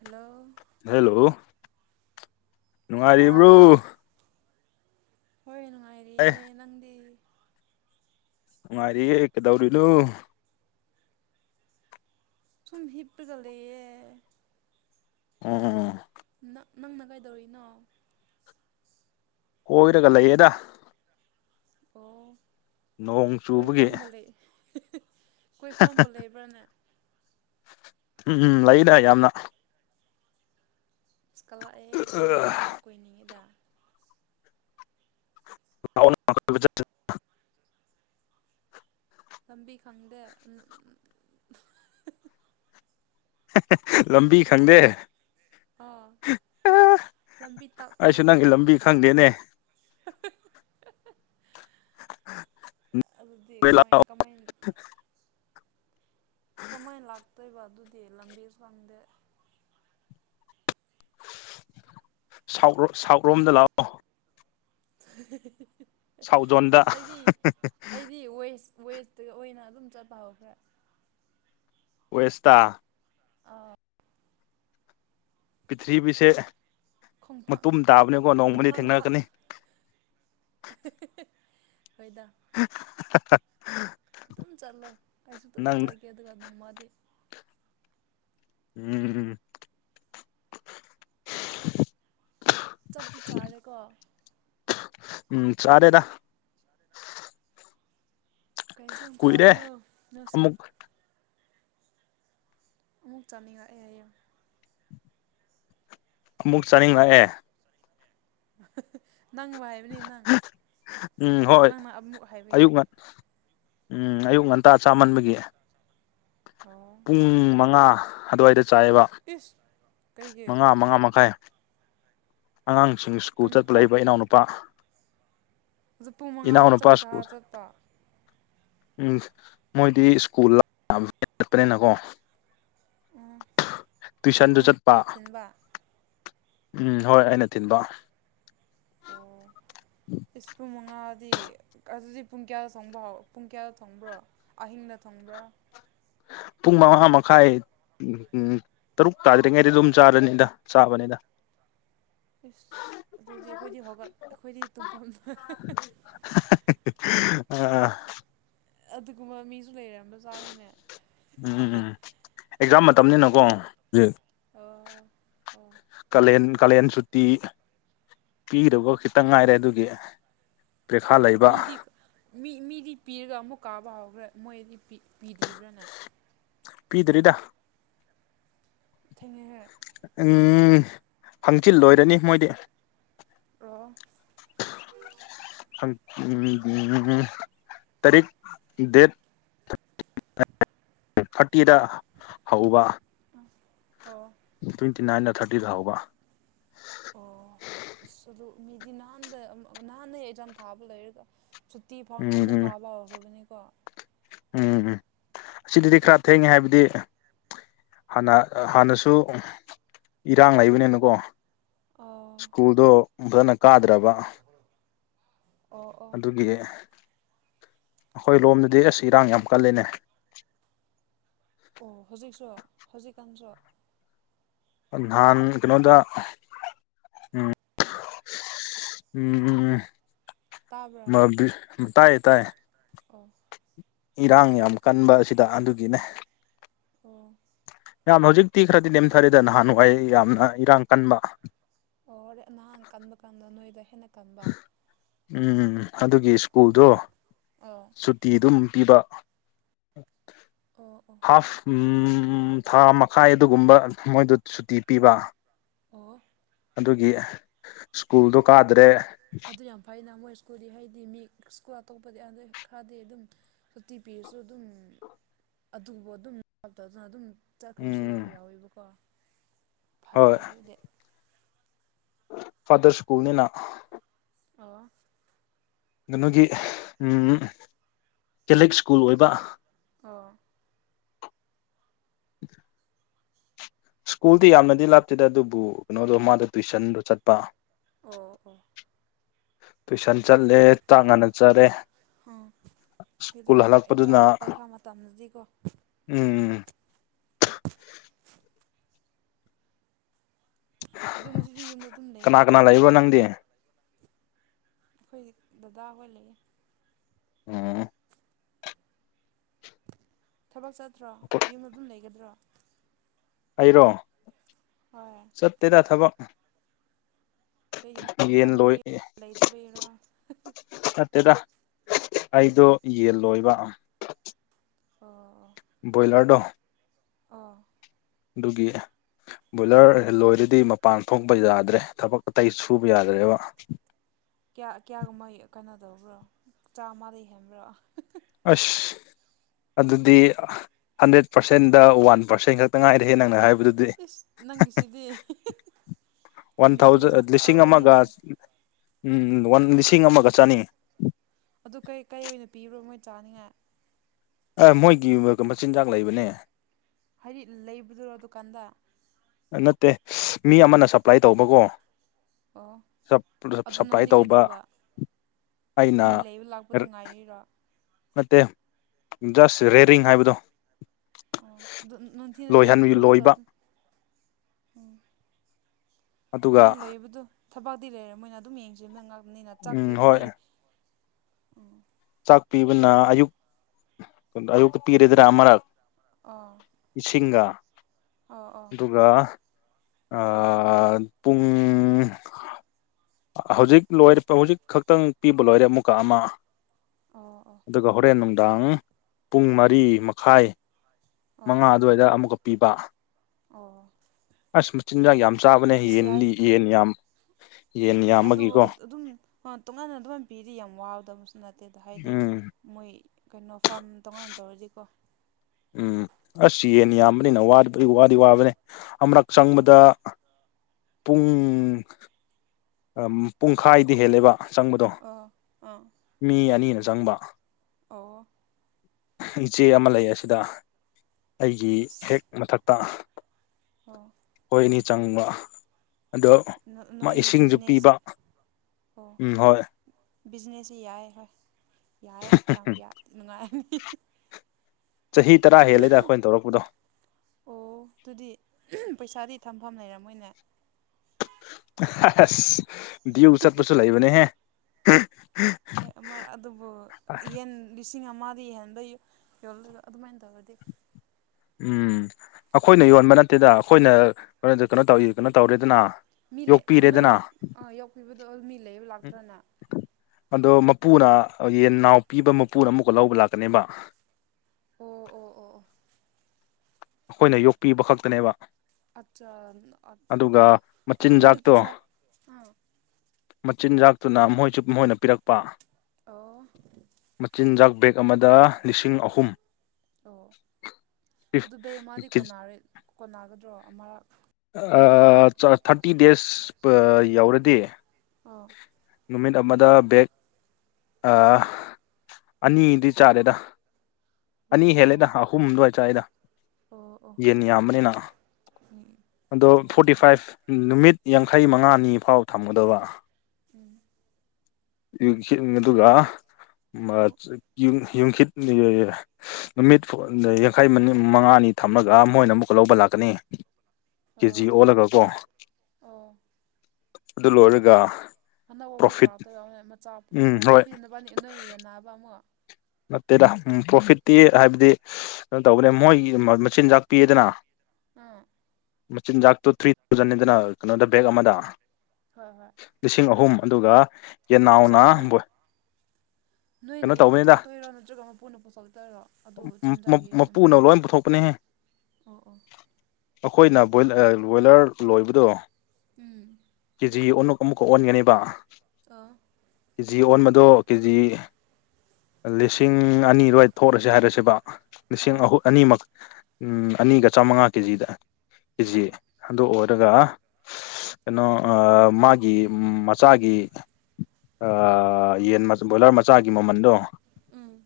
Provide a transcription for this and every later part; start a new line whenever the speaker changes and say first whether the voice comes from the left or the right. right: Hello
left: hello
right: ꯇꯥꯗ꯭ꯔꯣ ꯍꯣꯏ
left: ꯑꯦ
right: ꯅꯨꯡꯉꯥꯏꯔꯤꯌꯦ ꯅꯪꯗꯤ
left: ꯅꯨꯡꯉꯥꯏꯔꯤꯌꯦ ꯀꯗꯧꯔꯤꯅꯣ
right: ꯁꯨꯝ ꯍꯤꯞꯄꯒ ꯂꯩꯌꯦ
left: ꯑꯣ
right: ꯅꯛ ꯅꯪꯅ ꯀꯩꯗꯧꯔꯤꯅꯣ
left: ꯀꯣꯏꯔꯒ ꯂꯩꯌꯦꯗ
right: ꯑꯣ
left: ꯅꯣꯡ ꯆꯨꯕꯒꯤ
right: ꯀꯣꯏꯐꯝꯕꯨ ꯂꯩ ꯀꯣꯏꯐꯝꯕꯨ ꯂꯩꯕ꯭ꯔꯥꯅꯦ
left: ꯎꯝ ꯂꯩꯅ ꯌꯥꯝꯅ
right: ꯏꯁ ꯀꯠꯂꯛꯑꯦꯍꯦ ꯑꯗꯨꯗꯤ ꯑꯩꯈꯣꯏꯕꯨ ꯀꯣꯏꯅꯤꯡꯉꯤꯗ
left: [unintelligible]
right: ꯂꯝꯕꯤ ꯈꯪꯗꯦ ꯎꯝ
left: ꯂꯝꯕꯤ ꯈꯪꯗꯦ
right: ꯑꯥ ꯂꯝꯕꯤ ꯇꯥꯛꯄꯤꯌꯨ
left: ꯑꯩꯁꯨ ꯅꯪꯒꯤ ꯂꯝꯕꯤ ꯈꯪꯗꯦꯅꯦ
right: ꯑꯗꯨꯗꯤ
left: ꯅꯣꯏ
right: ꯀꯃꯥꯏꯟ
left: ꯂꯥꯛꯑꯣ
right: ꯀꯃꯥꯏꯟ ꯀꯃꯥꯏꯟ ꯂꯥꯛꯇꯣꯏꯕ ꯑꯗꯨꯗꯤ ꯂꯝꯕꯤꯁꯨ ꯈꯪꯗꯦ
left: ꯁꯥꯎꯠꯔꯣꯝ ꯁꯥꯎꯠꯔꯣꯝꯗ ꯂꯥꯛꯑꯣ ꯁꯥꯎꯠ ꯖꯣꯟꯗ
right: ꯏꯁ ꯑꯩꯗꯤ ꯑꯩꯗꯤ ꯋꯦꯁꯠ ꯋꯦꯁꯠꯇꯥꯒ ꯑꯣꯏꯅ ꯑꯗꯨꯝ ꯆꯠꯄ ꯍꯧꯈ꯭ꯔꯦ
left: ꯋꯦꯁꯠꯇꯥ
right: ꯑꯥ
left: ꯄ꯭ꯔꯤꯊ꯭ꯔꯤꯕꯤꯁꯦ
right: ꯈꯣꯡꯊꯥꯡ
left: ꯃꯇꯨꯝ ꯇꯥꯕꯅꯤꯀꯣ ꯅꯣꯡꯃꯅꯤ
right: ꯈꯣꯡꯊꯥꯡ ꯊꯥꯡ
left: ꯊꯦꯡꯅꯔꯛꯀꯅꯤ
right: ꯍꯣꯏꯗ
left: [unintelligible]
right: ꯑꯗꯨꯝ ꯆꯠꯂꯣ ꯑꯩꯁꯨ ꯑꯗꯨꯝ
left: ꯅꯪ
right: ꯆꯠꯒꯦ ꯑꯗꯨꯒ ꯅꯣꯡꯃꯥꯗꯤ
left: ꯎꯝ
right: ꯆꯥꯛꯇꯤ ꯆꯥꯔꯦꯀꯣ
left: ꯎꯝ ꯆꯥꯔꯦꯗꯥ
right: ꯀꯩ ꯑꯦꯟꯁꯥꯡ
left: ꯀꯨꯏꯔꯦ
right: ꯆꯥꯕꯅꯣ ꯉꯁꯤ
left: ꯑꯃꯨꯛ
right: ꯑꯃꯨꯛ ꯆꯥꯅꯤꯡꯉꯛꯑꯦ ꯍꯥꯏꯌꯦ
left: ꯑꯃꯨꯛ ꯆꯥꯅꯤꯡꯂꯛꯑꯦ
right: ꯅꯪꯕꯨ ꯍꯥꯏꯕꯅꯦ ꯅꯪ
left: ꯎꯝ ꯍꯣꯏ
right: ꯅꯪꯅ ꯑꯃꯨꯛ ꯍꯥꯏꯕꯒꯤ
left: ꯑꯌꯨꯛ ꯉꯟ ꯎꯝ ꯑꯌꯨꯛ ꯉꯟꯇꯥ ꯆꯥꯃꯟꯕꯒꯤ
right: ꯑꯣ
left: ꯄꯨꯡ ꯃꯉꯥ ꯑꯗꯨꯋꯥꯏꯗ ꯆꯥꯏꯌꯦꯕ
right: ꯏꯁ ꯀꯩꯒꯤ
left: ꯃꯉꯥ ꯃꯉꯥ ꯃꯈꯥꯏ ꯑꯉꯥꯡꯁꯤꯡ ꯁ꯭ꯀꯨꯜ
right: ꯀꯅꯥ
left: ꯆꯠꯄ
right: ꯀꯥꯏ
left: ꯂꯩꯕ ꯏꯅꯥꯎꯅꯨꯄꯥ
right: ꯑꯗꯣ ꯄꯨꯡ ꯃꯉꯥꯗ
left: ꯏꯅꯥꯎꯅꯨꯄꯥ
right: ꯆꯠ ꯆꯔꯥ
left: ꯁ꯭ꯀꯨꯜ
right: ꯆꯠꯄ
left: ꯎꯝ ꯃꯣꯏꯗꯤ ꯁ꯭ꯀꯨꯜ [unintelligible] ꯆꯠꯄꯅꯤꯅꯀꯣ
right: ꯎꯝ
left: ꯇꯨꯏꯁꯟꯗꯨ
right: ꯅꯪ
left: ꯆꯠꯄ
right: ꯅꯪꯅ ꯊꯤꯟꯕ
left: ꯎꯝ ꯍꯣꯏ ꯑꯩꯅ ꯊꯤꯟꯕ
right: ꯑꯣ ꯏꯁ ꯄꯨꯡ ꯃꯉꯥꯗꯤ ꯑꯗꯨꯗꯤ ꯄꯨꯡ ꯀꯌꯥꯗ ꯊꯣꯡꯕ ꯍꯧ ꯄꯨꯡ ꯀꯌꯥꯗ ꯊꯣꯡꯕ꯭ꯔꯣ ꯑꯍꯤꯡꯗ ꯊꯣꯡꯕ꯭ꯔꯥ
left: ꯄꯨꯡ ꯃꯉꯥ ꯃꯈꯥꯏ [unintelligible] ꯇꯔꯨꯛ ꯇꯥꯗ꯭ꯔꯤꯉꯩꯗꯤ ꯑꯗꯨꯝ ꯆꯥꯔꯅꯤꯗ ꯆꯥꯕꯅꯤꯗ
right: ꯏꯁ ꯑꯗꯨꯗꯤ ꯑꯩꯈꯣꯏꯗꯤ ꯍꯧꯒꯠ ꯑꯩꯈꯣꯏꯗꯤ ꯇꯨꯝꯐꯝꯗ
left: ꯑꯥ
right: ꯑꯗꯨꯒꯨꯝꯕ ꯃꯤꯁꯨ ꯂꯩꯔꯝꯕ
left: ꯎꯝ ꯎꯝ ꯑꯦꯛꯖꯥꯝ ꯃꯇꯝꯅꯤꯅꯀꯣ ꯍꯧꯖꯤ
right: ꯑꯣ ꯑꯣ
left: ꯀꯥꯂꯦꯟ ꯀꯥꯂꯦꯟ ꯁꯨꯇꯤ ꯄꯤꯔꯕ ꯈꯤꯇꯪ ꯉꯥꯏꯔꯦ ꯑꯗꯨꯒꯤ ꯄ꯭ꯔꯤꯈꯥ
right: ꯑꯣ
left: ꯂꯩꯕ
right: ꯃꯤꯗꯤ ꯃꯤ ꯃꯤꯗꯤ ꯄꯤꯔꯒ ꯑꯃꯨꯛ ꯀꯥꯕ ꯍꯧꯎꯈ꯭ꯔꯦ ꯃꯣꯏꯗꯤ ꯄꯤꯗ꯭ꯔꯤꯕ꯭ꯔꯥꯅꯦ
left: ꯄꯤꯗ꯭ꯔꯤꯗ
right: ꯊꯦꯡꯉꯦꯍꯦ
left: ꯎꯝ ꯍꯪꯆꯤꯜ ꯂꯣꯏꯔꯅꯤ ꯃꯣꯏꯗꯤ
right: ꯔꯣ
left: ꯍꯪ ꯎꯝ ꯇꯥꯔꯤꯛ ꯗꯦꯠ [unintelligible] ꯊꯥꯔꯇꯤꯗ ꯍꯧꯕ
right: ꯑꯣ
left: ꯇ꯭ꯋꯦꯟꯇꯤ ꯅꯥꯏꯟꯗ ꯊꯥꯔꯇꯤꯗ ꯍꯧꯕ
right: ꯑꯣ ꯑꯁ ꯑꯗꯨ ꯃꯤꯗꯤ ꯅꯍꯥꯟꯗ ꯅꯍꯥꯟꯅ ꯑꯦꯛꯖꯥꯝ ꯊꯥꯕ ꯂꯩꯔꯒ ꯁꯨꯇꯤ ꯐꯪꯉ ꯑꯃꯨꯛ
left: ꯎꯝ
right: ꯀꯥꯕ ꯍꯧꯈ꯭ꯔꯕꯅꯤꯀꯣ
left: ꯎꯝ ꯎꯝ ꯑꯁꯤꯗꯗꯤ ꯈꯔ ꯊꯦꯡꯉꯦ ꯍꯥꯏꯕꯗꯤ ꯍꯥꯟꯅ ꯍꯥꯟꯅꯁꯨ ꯏꯔꯥꯡ ꯂꯩꯕꯅꯦꯅꯀꯣ
right: ꯑꯣ
left: ꯁ꯭ꯀꯨꯜꯗꯣ ꯐꯖꯅ ꯀꯥꯗ꯭ꯔꯕ
right: ꯑꯣ ꯑꯣ
left: ꯑꯗꯨꯒꯤ ꯑꯩꯈꯣꯏ ꯂꯣꯝꯗꯗꯤ ꯑꯁ ꯏꯔꯥꯡ ꯌꯥꯝ ꯀꯜꯂꯦꯅꯦ
right: ꯑꯣ ꯍꯧꯖꯤꯛꯁꯨ ꯍꯧꯖꯤꯛꯀꯥꯟꯁꯨ
left: ꯅꯍꯥꯟ ꯀꯩꯅꯣꯗ ꯎꯝ ꯎꯝ
right: ꯇꯥꯕ꯭ꯔꯥ
left: ꯇꯥꯏꯌꯦ ꯇꯥꯏꯌꯦ
right: ꯇꯥꯏ ꯇꯥꯏ ꯑꯣ
left: ꯏꯔꯥꯡ ꯌꯥꯝ ꯀꯟꯕ ꯑꯁꯤꯗ ꯑꯗꯨꯒꯤꯅꯦ
right: ꯑꯣ
left: ꯌꯥꯝ ꯍꯧꯖꯤꯛꯇꯤ ꯈꯔꯗꯤ ꯅꯦꯝꯊꯔꯦꯗ ꯅꯍꯥꯟꯋꯥꯏ ꯌꯥꯝꯅ ꯏꯔꯥꯡ ꯀꯟꯕ
right: ꯑꯣ ꯍꯣꯔꯦ ꯅꯍꯥꯟ ꯀꯟꯕ ꯀꯥꯟꯗ ꯅꯣꯏꯗ ꯍꯦꯟꯅ ꯀꯟꯕ
left: ꯎꯝ ꯑꯗꯨꯒꯤ ꯁ꯭ꯀꯨꯜꯗꯣ
right: ꯑꯥ
left: ꯁꯨꯇꯤ ꯑꯗꯨꯝ ꯄꯤꯕ
right: ꯑꯣ ꯑꯣ
left: ꯍꯥꯐ ꯎꯝ ꯊꯥ ꯃꯈꯥꯏ ꯑꯗꯨꯒꯨꯝꯕ ꯃꯣꯏꯗꯨ ꯁꯨꯇꯤ ꯄꯤꯕ
right: ꯑꯣ
left: ꯑꯗꯨꯒꯤ ꯁ꯭ꯀꯨꯜꯗꯣ ꯀꯥꯗꯔꯦ
right: ꯑꯗꯨ ꯌꯥꯝ ꯐꯩꯅꯦ ꯃꯣꯏ ꯀꯨꯜꯗꯤ ꯍꯥꯏꯗꯤ ꯃꯤ ꯁ꯭ꯀꯨꯜ ꯑꯇꯣꯞꯄꯗꯤ ꯑꯗꯩ ꯈꯔꯗꯤ ꯑꯗꯨꯝ ꯁꯨꯇꯤ ꯄꯤꯔꯁꯨ ꯑꯗꯨꯝ ꯑꯗꯨꯕꯨ ꯑꯗꯨꯝ ꯉꯇꯗꯅ ꯑꯗꯨꯝ ꯆꯠꯈ꯭ꯔꯕꯁꯨ
left: ꯎꯝ
right: ꯌꯥꯎꯋꯦꯕꯀꯣ
left: ꯍꯣꯏ
right: ꯐꯩꯌꯦꯗ ꯑꯗꯨꯗꯤ
left: ꯐꯥꯗꯔ ꯁ꯭ꯀꯨꯜꯅꯦꯅ
right: ꯑꯣ
left: ꯅꯨꯅꯨꯒꯤ ꯎꯝ ꯀꯦꯊꯂꯤꯛ ꯁ꯭ꯀꯨꯜ ꯑꯣꯏꯕ
right: ꯑꯣ
left: [inaudible] ꯁ꯭ꯀꯨꯜꯗꯤ ꯌꯥꯝꯅꯗꯤ ꯂꯥꯞꯇꯦꯗ ꯑꯗꯨꯕꯨ ꯀꯩꯅꯣꯗꯣ ꯃꯥꯗꯣ ꯇꯨꯏꯁꯟꯗꯣ ꯆꯠꯄ꯫
right: ꯑꯣ ꯑꯣ꯫
left: ꯇꯨꯏꯁꯟ ꯆꯠꯂꯦ
right: ꯍꯣꯏꯗ
left: ꯆꯥꯛ ꯉꯟꯅ ꯆꯥꯔꯦ
right: ꯑꯗꯨꯗ
left: ꯁ꯭ꯀꯨꯜ
right: ꯑꯦꯛꯖꯥꯝ
left: ꯍꯜꯂꯛꯄꯗꯨꯅ
right: ꯄꯩꯈꯥ ꯃꯇꯝꯗꯗꯤꯀꯣ
left: ꯎꯝ
right: ꯑꯗꯨ ꯉꯁꯤꯗꯤ ꯌꯨꯝꯗ ꯑꯗꯨꯝ ꯂꯩꯒꯗ꯭ꯔꯥ꯫
left: ꯕ꯭ꯔꯣ ꯅꯪꯗꯤ꯫
right: ꯈꯣꯏꯗꯤ ꯗꯗꯥ ꯈꯣꯏ ꯂꯩꯌꯦ꯫
left: ꯎꯝ꯫
right: ꯊꯕꯛ ꯆꯠꯇ꯭ꯔꯣ ꯌꯨꯝꯗ ꯗꯨꯝ ꯂꯩꯒꯗ꯭ꯔꯣ꯫
left: ꯑꯩꯔꯣ꯫
right: ꯍꯣꯏ꯫
left: ꯆꯠꯇꯦꯗ ꯊꯕꯛ꯫
right: ꯀꯩꯒꯤꯅꯣ
left: ꯌꯦꯟ ꯂꯣꯏ
right: ꯇꯟꯕꯩ ꯂꯩꯇꯕꯩꯔꯣ꯫
left: ꯅꯠꯇꯦꯗ ꯑꯩꯗꯣ ꯌꯦꯟ ꯂꯣꯏꯕ꯫
right: ꯑꯣ ꯑꯣ
left: ꯕꯣꯏꯂ꯭ꯔꯗꯣ
right: ꯑꯥ
left: ꯑꯗꯨꯒꯤ ꯕꯣꯏꯂꯔ ꯂꯣꯏꯔꯗꯤ ꯃꯄꯥꯟ ꯊꯣꯛꯄ ꯌꯥꯗ꯭ꯔꯦ ꯊꯕꯛ ꯑꯇꯩ ꯁꯨꯕ ꯌꯥꯗ꯭ꯔꯦꯕ
right: ꯀꯌꯥ ꯀꯌꯥꯒꯨꯝꯕꯩ ꯀꯩꯅꯣ ꯇꯧꯕ꯭ꯔꯣ ꯆꯥꯃ ꯗꯩ ꯍꯦꯟꯕ꯭ꯔꯣ
left: ꯑꯁ ꯑꯗꯨꯗꯤ ꯍꯟꯗ꯭ꯔꯦꯠ ꯄꯥꯔꯁꯦꯟꯗ ꯋꯥꯟ ꯄꯥꯔꯁꯦꯟ ꯈꯛꯇ ꯉꯥꯏꯔꯦ ꯍꯦ ꯅꯪꯅ ꯍꯥꯏꯕꯗꯨ
right: ꯏꯁ ꯅꯪꯒꯤꯁꯤꯗꯤ
left: ꯋꯥꯟ ꯊꯥꯎꯖꯟ
right: ꯕꯤꯖꯤꯅꯦꯁ
left: ꯂꯤꯁꯤꯡ ꯑꯃꯒ
right: ꯑꯆꯧꯕꯅꯤꯅꯦ
left: ꯎꯝ ꯋꯥꯟ ꯂꯤꯁꯤꯡ
right: ꯑꯣ
left: ꯑꯃꯒ ꯆꯥꯅꯤ
right: ꯑꯗꯨ ꯀꯩ ꯀꯩ ꯑꯣꯏꯅ ꯄꯤꯕ꯭ꯔꯣ ꯃꯣꯏ ꯆꯥꯅꯤꯡꯉꯥꯏ
left: ꯑꯦ ꯃꯣꯏꯒꯤ ꯃꯆꯤꯟꯖꯥꯛ ꯂꯩꯕꯅꯦ
right: ꯍꯥꯏꯗꯤ ꯂꯩꯕꯗꯨꯔꯣ ꯗꯨꯀꯥꯟꯗ
left: ꯅꯠꯇꯦ ꯃꯤ ꯑꯃꯅ ꯁꯄ꯭ꯂꯥꯏ ꯇꯧꯕꯀꯣ
right: ꯑꯣ
left: ꯁꯞ
right: ꯑꯗꯨ
left: ꯁꯄ꯭ꯂꯥꯏ
right: ꯅꯪꯗꯤ
left: ꯇꯧꯕ
right: ꯀꯩꯗꯧꯕ
left: ꯑꯩꯅ
right: ꯃꯤ ꯂꯩꯕ ꯂꯥꯛꯄꯗꯣ ꯉꯥꯏꯔꯤꯔꯣ
left: ꯅꯠꯇꯦ ꯖꯁ ꯔꯦꯗꯤꯡ ꯍꯥꯏꯕꯗꯣ
right: ꯑꯣ ꯑꯗꯣ ꯅꯨꯡꯇꯤꯟꯗꯤ
left: ꯂꯣꯏꯍꯟ
right: ꯀꯩꯝ
left: ꯂꯣꯏꯕ
right: ꯇꯧꯗꯦ
left: ꯑꯗꯨꯒ
right: ꯅꯪꯅ ꯂꯩꯕꯗꯨ ꯊꯕꯛꯇꯤ ꯂꯩꯔꯝꯃꯣꯏꯅ ꯑꯗꯨꯝ ꯌꯦꯡꯁꯤꯟꯕ ꯉꯥꯛ ꯅꯤꯅ ꯆꯥꯛ
left: ꯎꯝ ꯍꯣꯏ
right: ꯄꯤꯕꯗꯤ ꯎꯝ
left: ꯆꯥꯛ ꯄꯤꯕꯅ ꯑꯌꯨꯛ ꯑꯌꯨꯛꯇ ꯄꯤꯔꯦꯗꯅꯥ ꯑꯃꯔꯛ
right: ꯑꯥ
left: ꯏꯁꯤꯡꯒ ꯑꯗꯨꯒ ꯑꯥ ꯄꯨꯡ ꯍꯧꯖꯤꯛ ꯂꯣꯏ ꯍꯧꯖꯤꯛ ꯈꯛꯇꯪ ꯄꯤꯕ ꯂꯣꯏꯔꯦ ꯑꯃꯨꯛꯀ ꯑꯃ
right: ꯑꯣ ꯑꯣ
left: ꯑꯗꯨꯒ ꯍꯣꯔꯦꯟ ꯅꯨꯡꯗꯥꯡ ꯄꯨꯡ ꯃꯔꯤ ꯃꯈꯥꯏ
right: ꯑꯣ
left: ꯃꯉꯥ
right: ꯑꯣ
left: ꯑꯗꯨꯋꯥꯏꯗ ꯑꯃꯨꯛꯀ ꯄꯤꯕ
right: ꯑꯣ
left: ꯑꯁ ꯃꯆꯤꯟꯖꯥꯛ ꯌꯥꯝ ꯆꯥꯕꯅꯦ
right: ꯏꯁ ꯌꯥꯏ
left: ꯌꯦꯟꯗꯤ ꯌꯦꯟ ꯌꯥꯝ ꯌꯦꯟ
right: ꯑꯗꯨꯕꯨ
left: ꯌꯥꯝꯕꯒꯤꯀꯣ
right: ꯑꯗꯨꯝ ꯇꯣꯉꯥꯟꯅ ꯑꯗꯨꯃꯥꯏ ꯄꯤꯔꯤ ꯌꯥꯝ ꯋꯥꯒꯗꯕꯁꯨ ꯅꯠꯇꯦꯗ ꯍꯥꯏꯗꯤ
left: ꯎꯝ
right: ꯃꯣꯏ ꯀꯩꯅꯣ ꯐꯥꯔꯝ ꯇꯣꯉꯥꯟꯅ ꯇꯧꯔꯗꯤꯀꯣ
left: ꯎꯝ ꯑꯁ ꯌꯦꯟ ꯌꯥꯝꯕꯅꯤꯅꯗꯤ ꯋꯥ ꯋꯥꯗꯤ ꯋꯥꯕꯅꯤ ꯑꯃꯔꯛ
right: ꯑꯣ
left: ꯆꯪꯕꯗ ꯄꯨꯡ ꯎꯝ ꯄꯨꯡꯈꯥꯏꯗꯤ ꯍꯦꯜꯂꯦꯕ ꯆꯪꯕꯗꯣ
right: ꯑꯣ ꯑꯣ
left: ꯃꯤ ꯑꯅꯤꯅ ꯆꯪꯕ
right: ꯑꯣ
left: ꯏꯆꯦ ꯑꯃ ꯂꯩꯌꯦ ꯑꯁꯤꯗ ꯑꯩꯒꯤ ꯍꯦꯛ
right: ꯑꯁ
left: ꯃꯊꯛꯇ
right: ꯑꯣ
left: ꯈꯣꯏꯅꯤ ꯆꯪꯕ ꯑꯗꯣ ꯃꯥ ꯏꯁꯤꯡꯁꯨ
right: ꯅꯦꯁ
left: ꯄꯤꯕ
right: ꯑꯣ
left: ꯎꯝ ꯍꯣꯏ
right: ꯕꯤꯖꯤꯅꯦꯁ ꯌꯥꯏ ꯍꯣꯏ ꯌꯥꯏꯌꯦ ꯌꯥꯝ ꯌꯥ ꯅꯨꯡꯉꯥꯏꯅꯤ
left: ꯆꯍꯤ ꯇꯔꯥ ꯍꯦꯜꯂꯦꯗ ꯑꯩꯈꯣꯏꯅ ꯇꯧꯔꯛꯄꯗꯣ
right: ꯑꯣ ꯑꯗꯨꯗꯤ ꯄꯩꯁꯥꯗꯤ ꯊꯝꯐꯝ ꯂꯩꯔꯝ ꯃꯣꯏꯅꯦ
left: ꯗꯤꯌꯨ ꯆꯠꯄꯁꯨ ꯂꯩꯕꯅꯦꯍꯦ
right: ꯍꯣꯏ ꯑꯃ ꯑꯗꯨꯕꯨ ꯌꯦꯟ ꯂꯤꯁꯤꯡ ꯑꯃꯗꯤ ꯍꯦꯟꯕꯗꯤ ꯌꯣꯜꯂꯒ ꯑꯗꯨꯃꯥꯏꯅ ꯇꯧꯔꯗꯤ
left: ꯎꯝ ꯑꯩꯈꯣꯏꯅ ꯌꯣꯟꯕ ꯅꯠꯇꯦꯗ ꯑꯩꯈꯣꯏꯅ ꯀꯩꯅꯣ ꯇꯧꯏ ꯀꯩꯅꯣ ꯇꯧꯔꯦꯗꯅ
right: ꯃꯤ ꯂꯩ
left: ꯌꯣꯛꯄꯤꯔꯦꯗꯅ
right: ꯅꯣꯏꯅ ꯌꯣꯛꯄꯤꯕꯗꯣ ꯃꯤ ꯂꯩꯕ ꯂꯥꯛꯇ꯭ꯔꯅ
left: ꯑꯗꯣ ꯃꯄꯨꯅ ꯌꯦꯟ ꯅꯥꯎ ꯄꯤꯕ ꯃꯄꯨꯅ ꯑꯃꯨꯛꯀ ꯂꯧꯕ ꯂꯥꯛꯀꯅꯦꯕ
right: ꯑꯣ ꯑꯣ ꯑꯣ ꯑꯣ
left: ꯑꯩꯈꯣꯏꯅ ꯌꯣꯛꯄꯤꯕ ꯈꯛꯇꯅꯦꯕ
right: ꯑꯠꯆꯥꯥ ꯑꯗꯨ
left: ꯑꯗꯨꯒ
right: ꯑꯗꯨ ꯅꯣꯏ
left: ꯃꯆꯤꯟꯖꯥꯛꯇꯣ
right: ꯄꯩꯁꯥ ꯑꯥ
left: ꯃꯆꯤꯟꯖꯥꯛꯇꯨꯅ ꯃꯣꯏꯁꯨ ꯃꯣꯏꯅ ꯄꯤꯔꯛꯄ
right: ꯑꯣ
left: ꯃꯆꯤꯟꯖꯥꯛ ꯕꯦꯛ ꯑꯃꯗ ꯂꯤꯁꯤꯡ ꯑꯍꯨꯝ
right: ꯑꯣ ꯑꯗꯨ ꯕꯦ ꯃꯥꯗꯤ ꯀꯣꯟꯅꯒꯗ꯭ꯔꯣ ꯑꯃꯔꯛ ꯀꯩꯅꯣ
left: ꯑꯥ
right: ꯇꯧꯕꯗ
left: ꯊꯥꯔꯇꯤ ꯗꯦꯖ ꯌꯥꯎꯔꯗꯤ
right: ꯑꯣ
left: ꯅꯨꯃꯤꯠ ꯑꯃꯗ ꯕꯦꯛ ꯑꯅꯤꯗꯤ ꯆꯥꯂꯦꯗ ꯑꯅꯤ
right: ꯑꯣ
left: ꯍꯦꯜꯂꯦꯗ ꯑꯍꯨꯝ ꯑꯗꯨꯋꯥꯏ ꯆꯏꯗ
right: ꯑꯣ ꯑꯣ ꯎꯝ
left: ꯑꯗꯣ
right: ꯍꯣꯏ
left: ꯐꯣꯔꯇꯤ
right: ꯌꯥꯝꯃꯝꯃꯦ
left: ꯐꯥꯏꯚ ꯅꯨꯃꯤꯠ ꯌꯥꯡꯈꯩ ꯃꯉꯥꯅꯤ ꯐꯥꯎ ꯊꯝꯒꯗꯕ
right: ꯎꯝ
left: ꯌꯨꯈꯤꯠ ꯑꯗꯨꯒ
right: ꯑꯃꯨꯛ
left: ꯌꯨꯝꯈꯤꯠ ꯅꯨꯃꯤꯠ ꯌꯥꯡꯈꯩ ꯃꯉꯥꯅꯤ ꯊꯝꯂꯒ ꯃꯣꯏꯅ ꯑꯃꯨꯛꯀ ꯂꯧꯕ ꯂꯥꯛꯀꯅꯤ ꯀꯦ ꯖꯤ
right: ꯑꯣ
left: ꯑꯣꯜꯂꯒ ꯀꯣ
right: ꯑꯣ
left: ꯑꯗꯨ ꯂꯣꯏꯔꯒ
right: ꯑꯅꯧ ꯑꯃꯨꯛ
left: ꯄ꯭ꯔꯣꯐꯤꯠ
right: ꯄꯨꯔꯥ ꯇꯧꯎ ꯃꯆꯥ
left: ꯎꯝ ꯍꯣꯏ
right: ꯄ꯭ꯔꯣꯐꯤꯠꯅ ꯄꯅꯤ ꯅꯣꯏꯅ ꯌꯦꯟꯅꯕ ꯑꯃꯨꯛ
left: ꯅꯠꯇꯦꯗ ꯄ꯭ꯔꯣꯐꯤꯠꯇꯤ ꯍꯥꯏꯕꯗꯤ ꯑꯗꯨ ꯇꯧꯕꯅꯦ ꯃꯣꯏ ꯃꯆꯤꯟꯖꯥꯛ ꯄꯤꯌꯦꯗꯅ
right: ꯑꯥ
left: ꯃꯆꯤꯟꯖꯥꯛꯇꯣ ꯊ꯭ꯔꯤ ꯊꯥꯎꯖꯟꯅꯤꯗꯅ ꯀꯩꯅꯣꯗ ꯕꯦꯛ ꯑꯃꯗ
right: ꯍꯣꯏ ꯍꯣꯏ
left: ꯂꯤꯁꯤꯡ ꯑꯍꯨꯝ ꯑꯗꯨꯒ
right: ꯑꯗꯨ
left: ꯌꯦꯅꯥꯎꯅ
right: ꯄꯩꯁꯥꯗꯨꯣ ꯅꯣꯏ ꯅꯣꯏꯅ
left: ꯀꯩꯅꯣ ꯇꯧꯕꯅꯤꯗ
right: ꯄꯨꯊꯣꯛꯇꯣꯏꯔꯣ ꯅꯠꯇ꯭ꯔꯒ ꯃꯄꯨꯅ ꯄꯨꯊꯣꯛ ꯇꯔꯣ ꯑꯗꯨ ꯆꯤꯟꯖꯥꯛꯒꯤ
left: ꯃꯄꯨꯅ
right: ꯃꯃꯜꯗꯦ
left: ꯂꯣꯏ ꯄꯨꯊꯣꯛꯄꯅꯦꯍꯦ
right: ꯑꯣ ꯑꯣ
left: ꯑꯩꯈꯣꯏꯅ ꯕꯣꯏꯂꯔ ꯕꯣꯏꯂꯔ ꯂꯣꯏꯕꯗꯣ
right: ꯎꯝ
left: ꯀꯦꯖꯤ ꯑꯣꯨꯛ ꯑꯃꯨꯛꯀꯛ ꯑꯣꯟꯒꯅꯦꯕ
right: [unintelligible]
left: ꯀꯦꯖꯤ ꯑꯣꯟꯕꯗꯣ ꯀꯦꯖꯤ ꯂꯤꯁꯤꯡ ꯑꯅꯤꯔꯣꯏ ꯊꯣꯛꯂꯁꯦ ꯍꯥꯏꯔꯁꯦꯕ ꯂꯤꯁꯤꯡ
right: ꯑꯥ
left: ꯑꯍꯨꯝ ꯑꯅꯤꯃꯛ ꯑꯅꯤꯒ ꯆꯥꯝꯃꯉꯥ ꯀꯦꯖꯤꯗ ꯀꯦꯖꯤ
right: ꯑꯥ
left: ꯑꯗꯨ
right: ꯑꯥ
left: ꯑꯣꯏꯔꯒ ꯀꯩꯅꯣ ꯃꯥꯒꯤ ꯃꯆꯥꯒꯤ ꯌꯦꯟ ꯕꯣꯏꯂꯔ ꯃꯆꯥꯒꯤ ꯃꯃꯟꯗꯣ
right: ꯎꯝ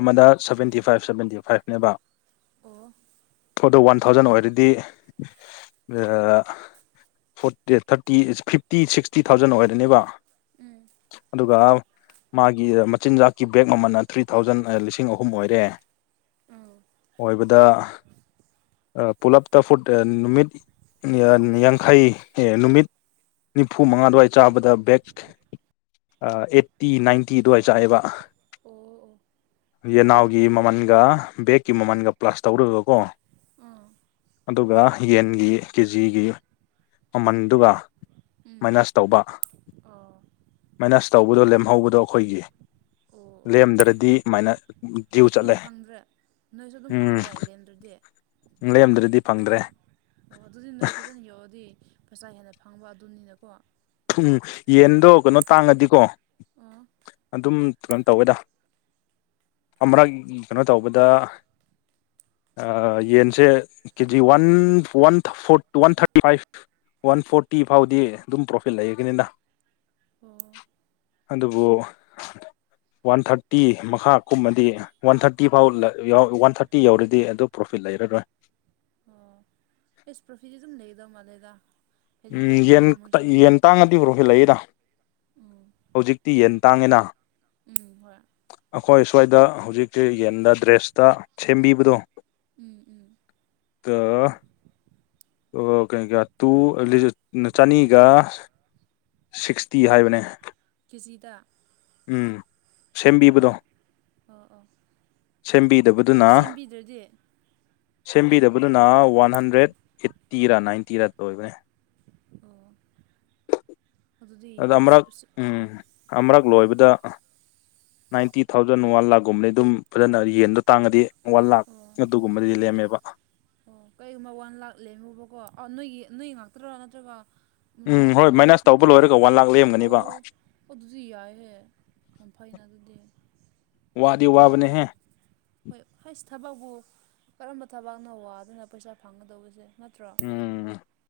left: ꯑꯃꯗ ꯁꯕꯦꯟꯇꯤ ꯐꯥꯏꯚ ꯁꯕꯦꯟꯇꯤ ꯐꯥꯏꯚꯅꯦꯕ
right: ꯑꯣ
left: ꯐꯣꯔꯗ ꯋꯥꯟ ꯊꯥꯎꯖꯟ ꯑꯣꯏꯔꯗꯤ forty thirty fifty sixty thousand ꯑꯣꯏꯔꯅꯦꯕ
right: ꯎꯝ
left: ꯑꯗꯨꯒ ꯃꯥꯒꯤ ꯃꯆꯤꯟꯖꯥꯛꯀꯤ ꯕꯦꯛ ꯃꯃꯜꯟꯅ ꯊ꯭ꯔꯤ ꯊꯥꯎꯖꯟ ꯂꯤꯁꯤꯡ ꯑꯍꯨꯝ ꯑꯣꯏꯔꯦ
right: ꯎꯝ
left: ꯑꯣꯏꯕꯗ ꯄꯨꯂꯞꯇ ꯐꯨꯗ ꯅꯨꯃꯤꯠ ꯌꯥꯡꯈꯩ ꯅꯨꯃꯤꯠ ꯅꯤꯐꯨ ꯃꯉꯥ ꯑꯗꯨꯋꯥꯏ ꯆꯥꯕꯗ ꯕꯦꯛ ꯑꯩꯠꯇꯤ ꯅꯥꯏꯟꯇꯤ ꯑꯗꯨꯋꯥꯏ ꯆꯥꯛꯑꯦꯕ
right: ꯑꯣ ꯑꯣ
left: ꯌꯦꯅꯥꯎꯒꯤ ꯃꯃꯜꯒ ꯕꯦꯛꯀꯤ ꯃꯃꯜꯒ ꯄ꯭ꯂꯁ ꯇꯧꯔꯒꯀꯣ
right: ꯑꯥ
left: ꯑꯗꯨꯒ ꯌꯦꯟꯒꯤ ꯀꯦꯖꯤꯒꯤ ꯃꯃꯟꯗꯨꯒ
right: ꯎꯝ
left: ꯃꯥꯏꯅꯁ ꯇꯧꯕ
right: ꯑꯥ
left: ꯃꯥꯏꯅꯁ ꯇꯧꯕꯗꯣ ꯂꯦꯝꯍꯧꯕꯗꯣ ꯑꯩꯈꯣꯏꯒꯤ
right: ꯑꯣ ꯑꯣ
left: ꯂꯦꯝꯗ꯭ꯔꯗꯤ ꯃꯥꯏꯅ ꯗ꯭ꯌꯨ ꯆꯠꯂꯦ
right: ꯑꯗꯨꯝ ꯐꯪꯗ꯭ꯔꯦ ꯅꯣꯏꯁꯨ ꯑꯗꯨꯝ
left: ꯎꯝ
right: ꯐꯪꯉꯔꯣꯏ ꯂꯦꯝꯗ꯭ꯔꯗꯤ
left: ꯂꯦꯝꯗ꯭ꯔꯗꯤ ꯐꯪꯗ꯭ꯔꯦ
right: ꯑꯣ ꯑꯗꯨꯗꯤ ꯅꯣꯏ ꯐꯖꯅ ꯌꯣꯛꯑꯗꯤ ꯄꯩꯁꯥ ꯍꯦꯟꯅ ꯐꯪꯕ ꯑꯗꯨꯅꯤꯅꯀꯣ
left: ꯌꯦꯟꯗꯣ ꯀꯩꯅꯣ ꯇꯥꯡꯉꯗꯤꯀꯣ
right: ꯑꯣ
left: ꯑꯗꯨꯝ ꯀꯩꯅꯣ ꯇꯧꯋꯦꯗ ꯑꯃꯔꯛ ꯀꯩꯅꯣ ꯇꯧꯕꯗ ꯌꯦꯟꯁꯦ ꯀꯦꯖꯤ one one four one thirty five one forty ꯐꯥꯎꯗꯤ ꯑꯗꯨꯝ ꯄ꯭ꯔꯣꯐꯤꯠ ꯂꯩꯒꯅꯤꯅ
right: ꯑꯣ
left: ꯑꯗꯨꯕꯨ ꯋꯥꯟ ꯊꯥꯔꯇꯤ ꯃꯈꯥ ꯀꯨꯝꯕꯗꯤ ꯋꯥꯟ ꯊꯥꯔꯇꯤ ꯐꯥꯎ ꯋꯥꯟ ꯊꯥꯔꯇꯤ ꯌꯧꯔꯗꯤ ꯑꯗꯨ ꯄ꯭ꯔꯣꯐꯤꯠ ꯂꯩꯔꯔꯣꯏ
right: ꯑꯥ ꯏꯁ ꯄ꯭ꯔꯣꯐꯤꯠꯗꯤ ꯑꯗꯨꯝ ꯂꯩꯒꯗꯕ ꯃꯥꯗꯦꯗ
left: ꯎꯝ ꯌꯦꯟ ꯌꯦꯟ ꯇꯥꯡꯉꯗꯤ ꯄꯔꯣꯐꯤꯠ ꯂꯩꯌꯦꯗ
right: ꯎꯝ
left: ꯍꯧꯖꯤꯛꯇꯤ ꯌꯦꯟ ꯇꯥꯡꯉꯤꯅ
right: ꯎꯝ ꯍꯣꯏ
left: ꯑꯩꯈꯣꯏ ꯁ꯭ꯋꯥꯏꯗ ꯍꯧꯖꯤꯛꯛꯇꯤ ꯌꯦꯟꯗ ꯗ꯭ꯔꯦꯁꯇ ꯁꯦꯝꯕꯤꯕꯗꯣ
right: ꯎꯝ ꯎꯝ
left: [unintelligible] ꯂꯤ ꯆꯅꯤꯒ ꯁꯤꯛꯁꯇꯤ ꯍꯥꯏꯕꯅꯦ
right: ꯀꯦꯖꯤꯗ
left: ꯎꯝ
right: ꯑꯣ
left: ꯁꯦꯝꯕꯤꯕꯗꯣ
right: ꯑꯣ ꯑꯣ
left: ꯁꯦꯝꯕꯤꯗꯕꯗꯨꯅ
right: ꯑꯗꯨ ꯁꯦꯝꯕꯤꯗ꯭ꯔꯗꯤ
left: ꯁꯦꯝꯕꯤꯗꯕꯗꯨꯅ ꯋꯥꯟ ꯍꯟꯗ꯭ꯔꯦꯗ ꯑꯦꯠꯇꯤꯔꯥ ꯅꯥꯏꯟꯇꯤꯔꯥ ꯑꯣꯏꯕꯅꯦ
right: ꯑꯣ ꯑꯗꯨꯗꯤ
left: ꯑꯗꯣ
right: ꯌꯥꯝ
left: ꯑꯃꯔꯛ ꯎꯝ ꯑꯃꯔꯛ ꯂꯣꯏꯕꯗ ꯅꯥꯏꯟꯇꯤ ꯊꯥꯎꯖꯟ ꯋꯥꯟ ꯂꯥꯛꯈꯀꯨꯝꯕꯅꯤ ꯑꯗꯨꯝ ꯐꯖꯅ ꯌꯦꯟꯗꯣ ꯇꯥꯡꯉꯗꯤ ꯋꯥꯟ
right: ꯑꯣ
left: ꯂꯥꯛꯈ
right: ꯑꯣ
left: ꯑꯗꯨꯒꯨꯝꯕꯗꯤ ꯂꯦꯝꯃꯦꯕ
right: ꯑꯣ ꯀꯩꯒꯨꯝꯕ ꯋꯥꯟ ꯂꯥꯛꯈ ꯂꯦꯝꯍꯧꯕꯀꯣ ꯑꯣ ꯅꯣꯏꯒꯤ ꯅꯣꯏ ꯉꯥꯛꯇꯔꯣ ꯅꯠꯇ꯭ꯔꯒ ꯎꯝ ꯅꯣꯏ
left: ꯍꯣꯏ
right: ꯀꯩꯅꯣ
left: ꯃꯥꯏꯅꯁ
right: ꯎꯝ
left: ꯇꯧꯕ ꯂꯣꯏꯔꯒ ꯋꯥꯟ ꯂꯥꯛ
right: ꯑꯣ
left: ꯂꯦꯝꯒꯅꯦꯕ
right: ꯑꯗꯨꯗꯤ ꯌꯥꯏꯍꯦ ꯌꯥꯝ ꯐꯩꯅ ꯑꯗꯨꯗꯤ
left: ꯋꯥꯗꯤ
right: ꯊꯥ
left: ꯋꯥꯕꯅꯦꯍꯦ
right: ꯑꯃꯗ ꯍꯣꯏ ꯍꯁ ꯊꯕꯛꯄꯨ ꯀꯔꯝꯕ ꯊꯕꯛꯅꯣ ꯋꯥꯗꯅ ꯄꯩꯁꯥ ꯐꯪꯒꯗꯧꯕꯁꯦ ꯅꯠꯇ꯭ꯔꯣ
left: ꯎꯝ